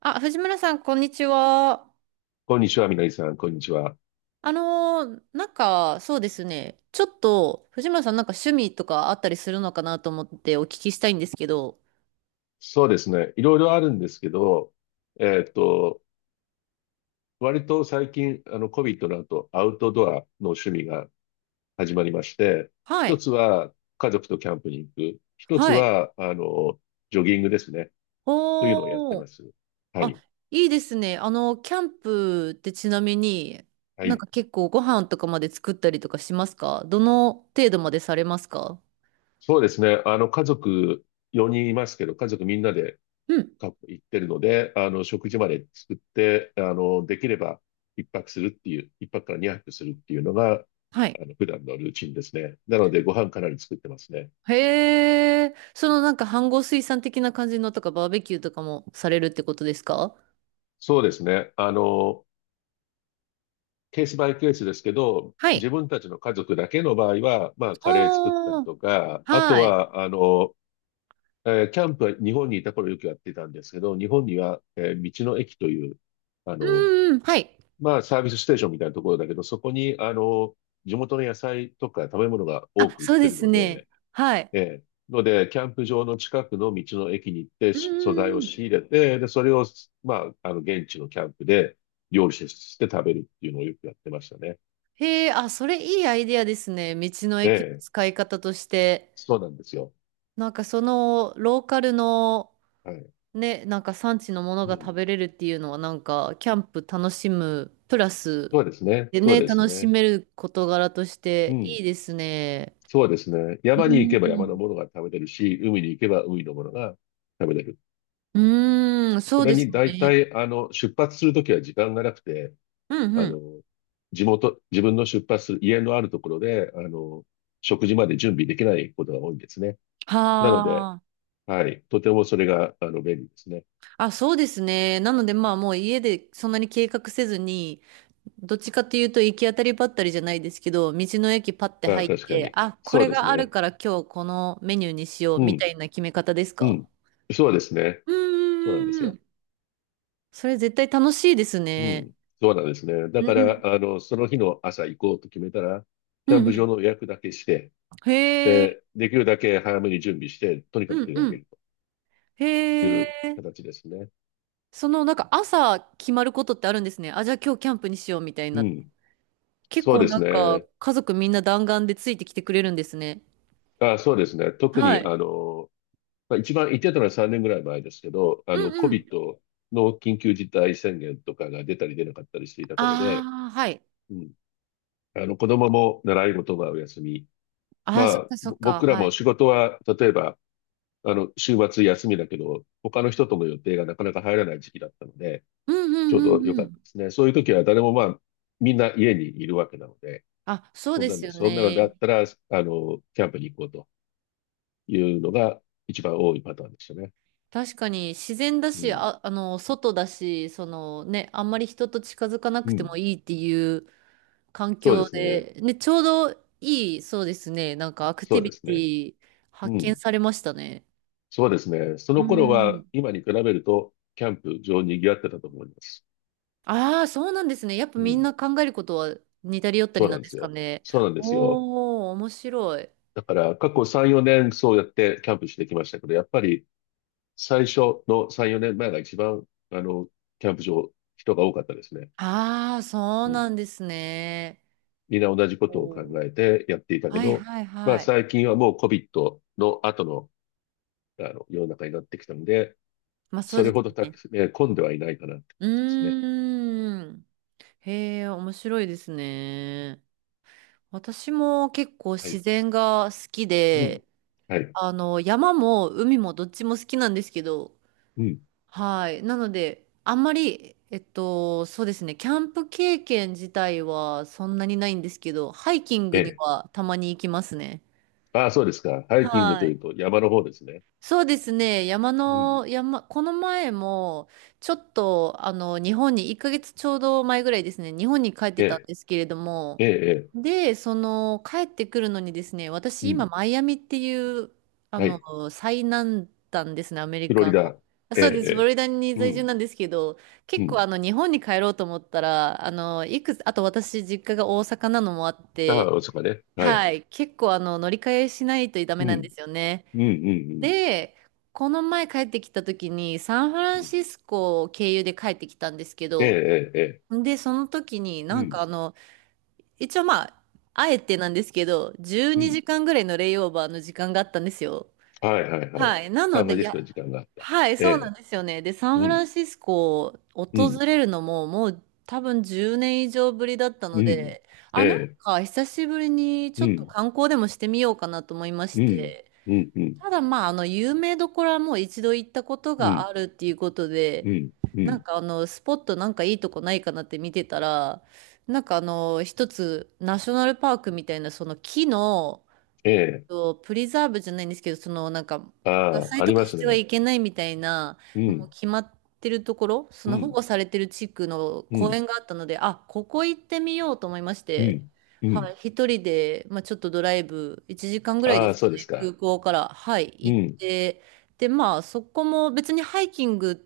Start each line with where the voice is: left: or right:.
right: あ、藤村さん、こんにちは。
left: こんにちは、みのりさん、こんにちは。
right: なんか、そうですね。ちょっと、藤村さん、なんか趣味とかあったりするのかなと思ってお聞きしたいんですけど。
left: そうですね。いろいろあるんですけど、えっと、割と最近、COVID の後、アウトドアの趣味が始まりまして、
right: は
left: 一
right: い。
left: つは家族とキャンプに行く。一つ
right: はい。
left: は、ジョギングですね。というのをやって
right: お
left: ま
right: ー。
left: す。は
right: あ、
left: い。
right: いいですね。キャンプってちなみに、
left: は
right: なん
left: い。
right: か結構ご飯とかまで作ったりとかしますか？どの程度までされますか？
left: そうですね。家族4人いますけど、家族みんなで
right: うん。
left: か行ってるので、食事まで作って、できれば一泊するっていう、一泊から二泊するっていうのが、
right: はい。
left: 普段のルーチンですね。なので、ご飯かなり作ってますね。
right: へー。そのなんか、飯盒炊さん的な感じのとか、バーベキューとかもされるってことですか？
left: そうですね。ケースバイケースですけど、
right: はい。
left: 自分たちの家族だけの場合は、カレー作ったり
right: ああ、
left: とか、あと
right: はい。
left: は、キャンプは日本にいた頃よくやってたんですけど、日本には、道の駅という、あ
right: う
left: の、
right: んうん、はい。
left: サービスステーションみたいなところだけど、そこに、地元の野菜とか食べ物が多
right: あ、
left: く売っ
right: そう
left: て
right: で
left: る
right: す
left: の
right: ね。
left: で、
right: はい。
left: ええ。ので、キャンプ場の近くの道の駅に行って、
right: うん
left: 素
right: う
left: 材
right: ん
left: を
right: うん。
left: 仕入れて、で、それを、現地のキャンプで料理して食べるっていうのをよくやってましたね。
right: へえ、あ、それいいアイディアですね。道の
left: え
right: 駅の
left: え。
right: 使い方として。
left: そうなんですよ。
right: なんかそのローカルの
left: はい。
right: ね、なんか産地のもの
left: う
right: が
left: ん。
right: 食べれるっていうのはなんかキャンプ楽しむプラス
left: そうですね。
right: で
left: そう
right: ね、
left: です
right: 楽し
left: ね。
right: める事柄とし
left: う
right: てい
left: ん。
right: いですね。
left: そうですね。
right: う
left: 山に行
right: ん
left: けば山のものが食べれるし、海に行けば海のものが食べれる。
right: うーん、そ
left: そ
right: う
left: れ
right: です
left: に大
right: ね。
left: 体、出発するときは時間がなくて、
right: うんう
left: あ
right: ん。
left: の、地元、自分の出発する家のあるところで、食事まで準備できないことが多いんですね。なので、
right: はあ。
left: はい、とてもそれが、便利ですね。
right: あ、そうですね。なのでまあもう家でそんなに計画せずに、どっちかというと行き当たりばったりじゃないですけど、道の駅パッて
left: ああ、
right: 入っ
left: 確か
right: て、
left: に。
right: あ、こ
left: そう
right: れ
left: です
right: がある
left: ね。
right: から今日このメニューにしよう
left: う
right: みた
left: ん、
right: いな決め方です
left: う
right: か？
left: ん。そうですね。
right: うん
left: そうな
right: う
left: んで
right: んう
left: す
right: んう
left: よ。
right: ん。それ絶対楽しいです
left: う
right: ね。
left: ん、そうなんですね。だ
right: う
left: か
right: ん。
left: ら、その日の朝行こうと決めたら、
right: う
left: キャン
right: んう
left: プ場
right: ん。
left: の予約だけして、
right: へえ。
left: で、できるだけ早めに準備して、とにかく
right: うん
left: 出か
right: う
left: け
right: ん。
left: ると
right: へ
left: い
right: え。
left: う形ですね。
right: そのなんか朝決まることってあるんですね。あ、じゃあ今日キャンプにしようみたい
left: う
right: な。
left: ん。
right: 結
left: そう
right: 構
left: です
right: なんか
left: ね。
right: 家族みんな弾丸でついてきてくれるんですね。
left: あ、そうですね。特
right: は
left: に、
right: い。
left: 一番言ってたのは3年ぐらい前ですけど、
right: うんうん。
left: COVID の緊急事態宣言とかが出たり出なかったりしていた頃で、
right: ああ、はい。
left: うん。子供も習い事はお休み。
right: ああ、そっかそ
left: ぼ
right: っか、
left: 僕ら
right: は
left: も
right: い。
left: 仕事は、例えば、週末休みだけど、他の人との予定がなかなか入らない時期だったので、
right: うんう
left: ちょう
right: ん
left: ど
right: う
left: 良
right: んう
left: かったで
right: ん。
left: すね。そういう時は誰もみんな家にいるわけなので、
right: あ、そう
left: そん
right: で
left: な
right: す
left: の、
right: よ
left: そんなのだ
right: ね。
left: ったら、キャンプに行こうと。いうのが一番多いパターンでしたね。
right: 確かに自然だ
left: う
right: し、
left: ん。
right: あ、外だし、そのね、あんまり人と近づかな
left: う
right: くても
left: ん。
right: いいっていう環
left: そうで
right: 境
left: すね。
right: で、ね、ちょうどいい、そうですね。なんかアク
left: そ
right: ティ
left: う
right: ビ
left: です
right: テ
left: ね。
right: ィ発
left: う
right: 見
left: ん。
right: されましたね。
left: そうですね。そ
right: う
left: の頃は
right: ん。
left: 今に比べると、キャンプ場賑わってたと思います。
right: ああ、そうなんですね。やっぱ
left: う
right: みん
left: ん。
right: な考えることは似たり寄ったり
left: そうな
right: なん
left: んで
right: です
left: す
right: か
left: よ。
right: ね。
left: そうなんですよ。
right: おー、面白い。
left: だから過去3、4年そうやってキャンプしてきましたけど、やっぱり最初の3、4年前が一番、あの、キャンプ場、人が多かったですね。
right: ああ、そう
left: うん。
right: なんですね。
left: みんな同じことを考
right: おー
left: えてやっていたけ
right: はい
left: ど、
right: はいはい。
left: 最近はもう COVID の後の、あの世の中になってきたので、
right: まあそう
left: それ
right: です
left: ほどたく、
right: ね。
left: えー混んではいないかなって感
right: う
left: じですね。
right: ーん。へえ、面白いですね。私も結構
left: は
right: 自
left: い。
right: 然が好き
left: うん。
right: で、
left: はい。
right: 山も海もどっちも好きなんですけど、
left: うん。
right: はい。なので、あんまり、そうですね、キャンプ経験自体はそんなにないんですけど、ハイキン
left: え
right: グに
left: え。
right: はたまに行きますね。
left: ああ、そうですか。ハイキングと
right: は
left: い
right: い。
left: うと山の方ですね。
right: そうですね。山
left: うん。
right: の、山、この前も、ちょっと、日本に、1ヶ月ちょうど前ぐらいですね、日本に帰って
left: え
right: たん
left: え。
right: ですけれども、
left: ええ。
right: で、帰ってくるのにですね、
left: え
right: 私、
left: えう
right: 今、
left: ん。
right: マイアミっていう、
left: はい。
right: 最南端ですね、アメリ
left: フロリ
right: カの。
left: ダ。
right: あ
left: ええ。
right: そうです、フロ
left: ええ
right: リダに
left: う
right: 在住
left: ん。
right: なんですけど、
left: う
right: 結構、
left: ん。
right: 日本に帰ろうと思ったら、あの、いくつ、あと私、実家が大阪なのもあって、
left: ああ、そうかね。は
right: は
left: い。
right: い、結構、乗り換えしないとダメ
left: う
right: なん
left: ん。
right: ですよね。
left: うん。うん。
right: で、この前帰ってきた時にサンフラ
left: う
right: ン
left: ん。
right: シスコを経由で帰ってきたんですけ
left: ええ。
right: ど、
left: ええ。ええ
right: で、その時に
left: う
right: なんか
left: ん。
right: 一応まあ、あえてなんですけど、12
left: うん。
right: 時間ぐらいのレイオーバーの時間があったんですよ。
left: はい。はい。はい。
right: はい。な
left: サ
right: の
left: ンフラ
right: で、
left: ン
right: い
left: シス
right: や、
left: コに時間があった。
right: はい、
left: え
right: そうなん
left: え。
right: ですよね。で、サン
left: う
right: フラ
left: ん。
right: ンシスコを
left: う
right: 訪
left: ん。
right: れるのももう多分10年以上ぶりだった
left: う
right: の
left: ん。
right: で、
left: え
right: あ、なん
left: え。
right: か久しぶりに
left: う
right: ちょっと
left: ん。
right: 観光でもしてみようかなと思いまし
left: うん。
right: て、
left: うん。うん。
right: ただまあ、有名どころはもう一度行ったこと
left: う
right: が
left: ん。
right: あるっていうこと
left: う
right: で、
left: ん。う
right: なん
left: ん。
right: かスポットなんかいいとこないかなって見てたら、なんか一つ、ナショナルパークみたいな、その木の、
left: ええ。
right: と、プリザーブじゃないんですけど、そのなんか、伐
left: ああ、
right: 採
left: あ
right: と
left: り
right: か
left: ま
right: し
left: す
right: ては
left: ね。
right: いけないみたいな、
left: う
right: もう
left: ん、
right: 決まってるところ、そ
left: う
right: の保
left: ん、
right: 護されてる地区の
left: う
right: 公
left: ん、
right: 園があったので、あ、ここ行ってみようと思いまし
left: う
right: て、
left: ん、う
right: はい、
left: ん。
right: 一人で、まあ、ちょっとドライブ、1時間ぐらいで
left: ああ、
right: すか
left: そうです
right: ね、空
left: か。
right: 港から、はい、
left: う
right: 行っ
left: ん、
right: て、で、まあ、そこも別にハイキング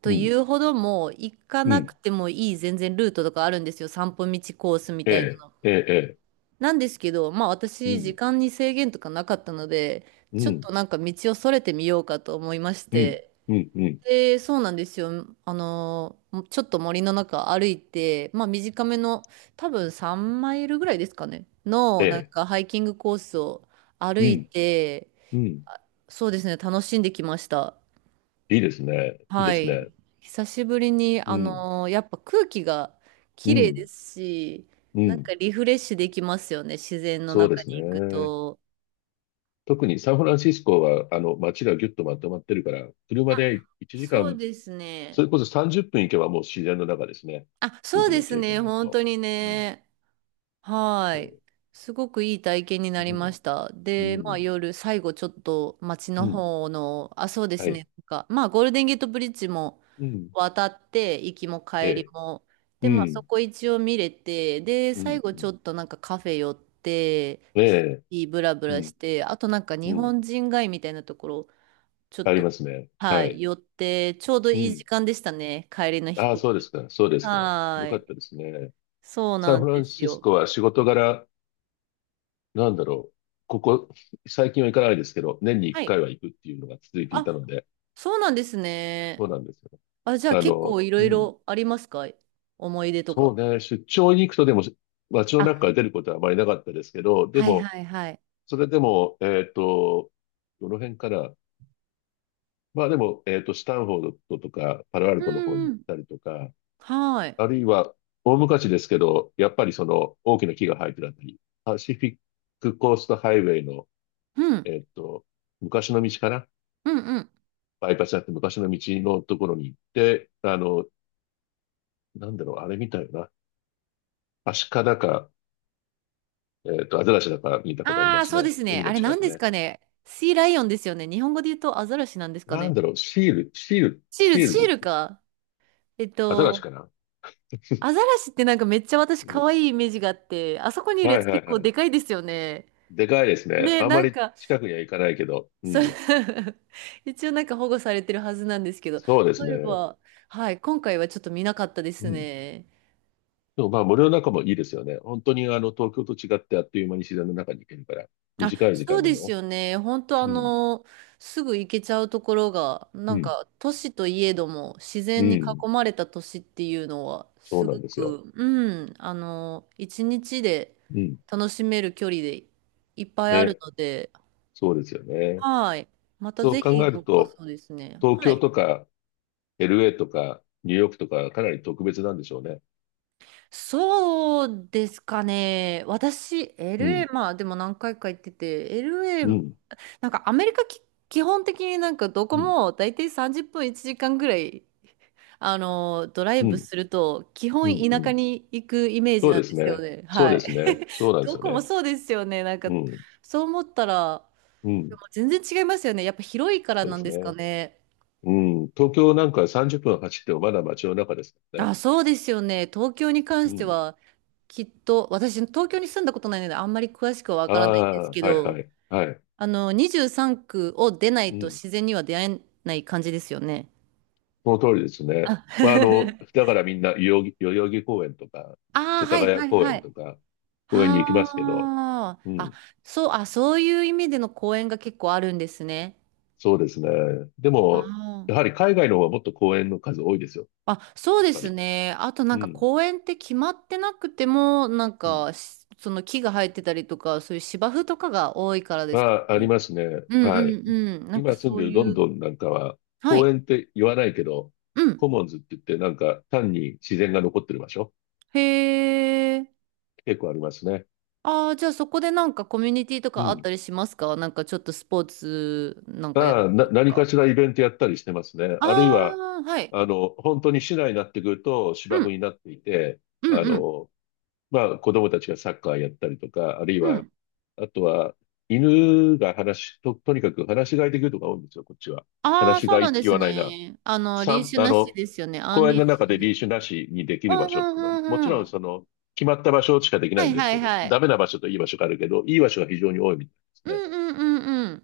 right: と
left: うん、
right: いうほども行か
left: う
right: な
left: ん。
right: くてもいい全然ルートとかあるんですよ、散歩道コースみ
left: え
right: たい
left: え、
right: な。
left: ええ、
right: なんですけど、まあ
left: ええ。う
right: 私、時
left: ん、
right: 間に制限とかなかったので、
left: う
right: ちょっ
left: ん、
right: となんか道をそれてみようかと思いまし
left: うん、
right: て、
left: うん、うん。
right: で、そうなんですよ。ちょっと森の中歩いて、まあ短めの、多分3マイルぐらいですかね、
left: え
right: の、なん
left: え、
right: かハイキングコースを歩
left: う
right: い
left: ん、
right: て、
left: うん。
right: あそうですね、楽しんできました。
left: いいですね。いいで
right: は
left: す
right: い。
left: ね。
right: 久しぶりに、
left: うん、
right: やっぱ空気が
left: う
right: 綺麗で
left: ん、
right: すし、
left: う
right: なん
left: ん。
right: かリフレッシュできますよね、自然の
left: そうで
right: 中
left: す
right: に行く
left: ね。
right: と。
left: 特にサンフランシスコは、街がぎゅっとまとまってるから、車
right: あ、
left: で1時
right: そう
left: 間、
right: です
left: そ
right: ね。
left: れこそ30分行けばもう自然の中ですね。
right: あ、そう
left: 僕
right: で
left: の
right: す
left: 経
right: ね、
left: 験だ
right: 本
left: と。
right: 当に
left: うん、
right: ね。は
left: そう
right: い。すごくいい体験にな
left: う
right: りま
left: ん、
right: した。
left: う
right: で、まあ
left: ん、
right: 夜、最後ちょっと街
left: う
right: の
left: ん。
right: 方の、あ、そうで
left: は
right: す
left: い。
right: ね。なんか、まあゴールデンゲートブリッジも
left: うん。
right: 渡って、行きも
left: え
right: 帰り
left: え。
right: も。
left: う
right: で、まあそ
left: ん。
right: こ一応見れて、で、
left: うん。
right: 最後
left: う
right: ちょ
left: ん
right: っとなんかカフェ寄って、
left: え
right: シ
left: え。
right: ティブラブ
left: う
right: ラ
left: ん。
right: して、あとなんか
left: う
right: 日
left: ん。
right: 本人街みたいなところ、ちょっ
left: あり
right: と、
left: ますね。
right: は
left: は
right: い、
left: い。
right: 寄って、ちょうど
left: う
right: いい時
left: ん。
right: 間でしたね。帰りの飛
left: ああ、
right: 行
left: そうで
right: 機。
left: すか。そうですか。よ
right: は
left: かっ
right: い。
left: たですね。
right: そう
left: サ
right: な
left: ン
right: ん
left: フラ
right: で
left: ン
right: す
left: シス
right: よ。
left: コは仕事柄、なんだろう。ここ、最近は行かないですけど、年に
right: は
left: 1
right: い。
left: 回は行くっていうのが続いていた
right: あ、
left: ので、
right: そうなんです
left: そ
right: ね。
left: うなんですよ。
right: あ、じゃあ結構いろ
left: う
right: い
left: ん。
right: ろありますか？思い出と
left: そう
right: か。
left: ね。出張に行くとでも、街の
right: あ、
left: 中から出ることはあまりなかったですけど、で
right: はい
left: も、
right: はいはい。
left: それでも、えっと、どの辺からでも、スタンフォードとか、パロア
right: う
left: ルトの方に行
right: ん
left: っ
right: うん。
left: たりとか、
right: はい。
left: あるいは、大昔ですけど、やっぱりその大きな木が生えてるあたり、パシフィックコーストハイウェイの、
right: うん。
left: えっと、昔の道かな
right: うんうん。
left: バイパスだって昔の道のところに行って、なんだろう、あれ見たよな。アシカだか、アザラシだか見たことあり
right: あ
left: ま
right: あ、
left: す
right: そう
left: ね。
right: ですね。
left: 海
right: あ
left: の
right: れ
left: 近
right: 何
left: く
right: です
left: ね。
right: かね。シーライオンですよね。日本語で言うとアザラシなんですか
left: なん
right: ね。
left: だろう、シール、シール、
right: シール、
left: シール
right: シ
left: ズっ
right: ール
left: て、
right: か。えっ
left: アザラシ
right: と、
left: かな
right: アザラシってなんかめっちゃ私
left: う
right: 可
left: ん。
right: 愛いイメージがあって、あそこにいるや
left: は
right: つ
left: いは
right: 結
left: い
right: 構
left: はい。
right: でかいですよね。
left: でかいですね。
right: ね、
left: あんま
right: なん
left: り
right: か、
left: 近くには行かないけど、う
right: そう
left: ん。
right: 一応なんか保護されてるはずなんですけど、そ
left: そうです
right: ういえ
left: ね。
right: ば、はい、今回はちょっと見なかったで
left: う
right: す
left: ん。
right: ね。
left: でも森の中もいいですよね。本当にあの東京と違ってあっという間に自然の中に行けるから、
right: あ、
left: 短い時
right: そう
left: 間で
right: です
left: も。
right: よね。本当
left: うん、
right: すぐ行けちゃうところが、な
left: う
right: ん
left: ん、
right: か都市といえども自
left: う
right: 然に
left: ん。
right: 囲まれた都市っていうのは、
left: そう
right: す
left: な
right: ご
left: んですよ。
right: く、一日で
left: うん。
right: 楽しめる距離でいっぱいある
left: ね、
right: ので、
left: そうですよね。
right: はい。また
left: そう
right: ぜひ、
left: 考え
right: ど
left: る
right: っか
left: と、
right: そうですね。
left: 東
right: は
left: 京
right: い。
left: とか LA とかニューヨークとかかなり特別なんでしょうね。
right: そうですかね。私、
left: うん、
right: LA、まあでも何回か行ってて、
left: う
right: LA、
left: ん、
right: なんかアメリカき基本的になんかどこ
left: うん、
right: も大体30分1時間ぐらい、ドライ
left: う
right: ブ
left: ん、
right: すると、基
left: う
right: 本
left: ん、う
right: 田舎
left: ん。
right: に行くイメージ
left: そう
right: な
left: で
right: んで
left: す
right: すよ
left: ね。
right: ね。
left: そう
right: は
left: で
right: い。
left: すね。そうなんです
right: ど
left: よ
right: こも
left: ね。
right: そうですよね。なんか、
left: うん、
right: そう思ったら、
left: う
right: で
left: ん。
right: も全然違いますよね。やっぱ広いから
left: そうで
right: なん
left: す
right: ですか
left: ね。
right: ね。
left: うん。東京なんか30分走ってもまだ街の中ですからね。
right: あ、そうですよね。東京に関
left: う
right: して
left: ん。
right: は、きっと、私、東京に住んだことないので、あんまり詳しくはわ
left: あ
right: からないんです
left: あ、
right: け
left: はいは
right: ど、
left: い、はい。
right: 23区を出な
left: う
right: いと
left: ん。
right: 自然には出会えない感じですよね。
left: その通りですね。
right: あ、
left: だからみんな、代々木公園とか、
right: あー、
left: 世
right: は
left: 田
right: いは
left: 谷
right: い
left: 公
right: は
left: 園と
right: い。
left: か、公園に行きますけど、
right: はあ。
left: う
right: あ、
left: ん。
right: そう、あ、そういう意味での公園が結構あるんですね。
left: そうですね。でも、
right: あ
left: やはり海外の方はもっと公園の数多いですよ、
right: あ。あ、そう
left: やっ
right: で
left: ぱ
right: す
left: り。
right: ね。あとな
left: う
right: んか
left: ん。
right: 公園って決まってなくても、なん
left: うん。
right: かし、その木が生えてたりとか、そういう芝生とかが多いからで
left: ま
right: すか
left: あり
right: ね。
left: ますね。
right: うん
left: はい。
right: うんうん。なんか
left: 今住ん
right: そ
left: で
right: う
left: る
right: い
left: ロン
right: う。
left: ドンなんかは、
right: は
left: 公
right: い。
left: 園って言わないけど、
right: うん。
left: コモンズって言って、なんか単に自然が残ってる場所、
right: へえ。
left: 結構ありますね。
right: ああ、じゃあそこでなんかコミュニティと
left: う
right: かあっ
left: ん。
right: たりしますか？なんかちょっとスポーツなんかやる
left: ああ、
right: と
left: 何か
right: か。
left: しらイベントやったりしてますね。
right: あ
left: あるいは、
right: あ、はい。
left: 本当に市内になってくると
right: う
left: 芝生
right: ん。
left: になっていて、
right: う
left: あ
right: んうん。
left: の、子供たちがサッカーやったりとか、あるい
right: う
left: は、
right: ん。
left: あとは、犬がとにかく話し飼いできるとか多いんですよ、こっちは。
right: あ
left: 話
right: あ、
left: し
right: そう
left: 飼いっ
right: なん
left: て
right: で
left: 言
right: す
left: わないな。
right: ね。リー
left: 散
right: シュ
left: あ
right: なし
left: の、
right: ですよね。アン
left: 公園
right: リ
left: の
right: ー
left: 中
right: シュ
left: でリ
right: で。
left: ーシュなしにでき
right: う
left: る場
right: んう
left: 所って
right: ん
left: いうのは、もち
right: うん
left: ろ
right: うん。
left: ん決まった場所しかできな
right: は
left: いん
right: い
left: です
right: は
left: け
right: い
left: ど、
right: はい。
left: ダメな場所といい場所があるけど、いい場所が非常に多いみたい
right: う
left: ですね。
right: んうんうんうん。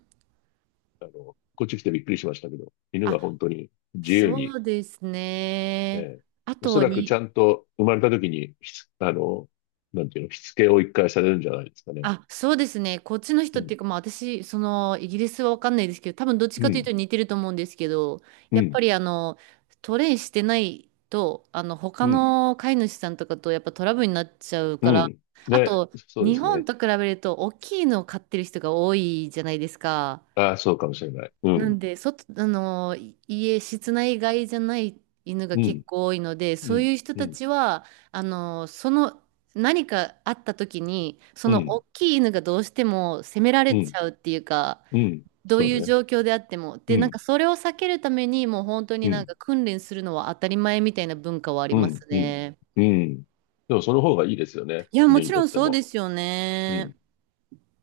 left: こっち来てびっくりしましたけど、犬が
right: あ、
left: 本当に自由に、
right: そうですね。
left: えー
right: あ
left: おそ
right: と
left: らくちゃ
right: に、
left: んと生まれた時に、ひつあの、なんていうの、しつけを一回されるんじゃないですかね。
right: あ、そうですね。こっちの
left: う
right: 人っていう
left: ん、
right: か、まあ私、イギリスはわかんないですけど、多分どっち
left: う
right: かというと
left: ん、
right: 似てると思うんですけど、
left: う
right: やっぱ
left: ん、
right: りトレイしてないと、他
left: うん、
right: の飼い主さんとかとやっぱトラブルになっちゃう
left: う
right: から、
left: ん。
right: あ
left: ね、
right: と、
left: そうで
right: 日
left: す
right: 本
left: ね。
right: と比べると大きいのを飼ってる人が多いじゃないですか。
left: ああ、そうかもしれない。う
right: なん
left: ん、
right: で、外、あの、い家、室内外じゃない犬が
left: う
right: 結
left: ん、
right: 構多いので、
left: う
right: そう
left: ん、
right: いう人
left: う
right: た
left: ん、
right: ちは、あの、その、何かあった時に、そ
left: う
right: の大
left: ん、
right: きい犬がどうしても責められ
left: う
right: ち
left: ん、
right: ゃうっていうか、
left: うん、
right: どう
left: そう
right: いう
left: ね。
right: 状況であっても。
left: う
right: で、なん
left: ん、
right: かそれを避けるために、もう本当に
left: う
right: なん
left: ん、
right: か訓練するのは当たり前みたいな文化はあり
left: う
right: ます
left: ん、うん、
right: ね。
left: うん。でもその方がいいですよね。
right: いや、も
left: 犬
right: ち
left: に
right: ろ
left: とっ
right: ん
left: て
right: そうで
left: も。
right: すよ
left: うん。
right: ね。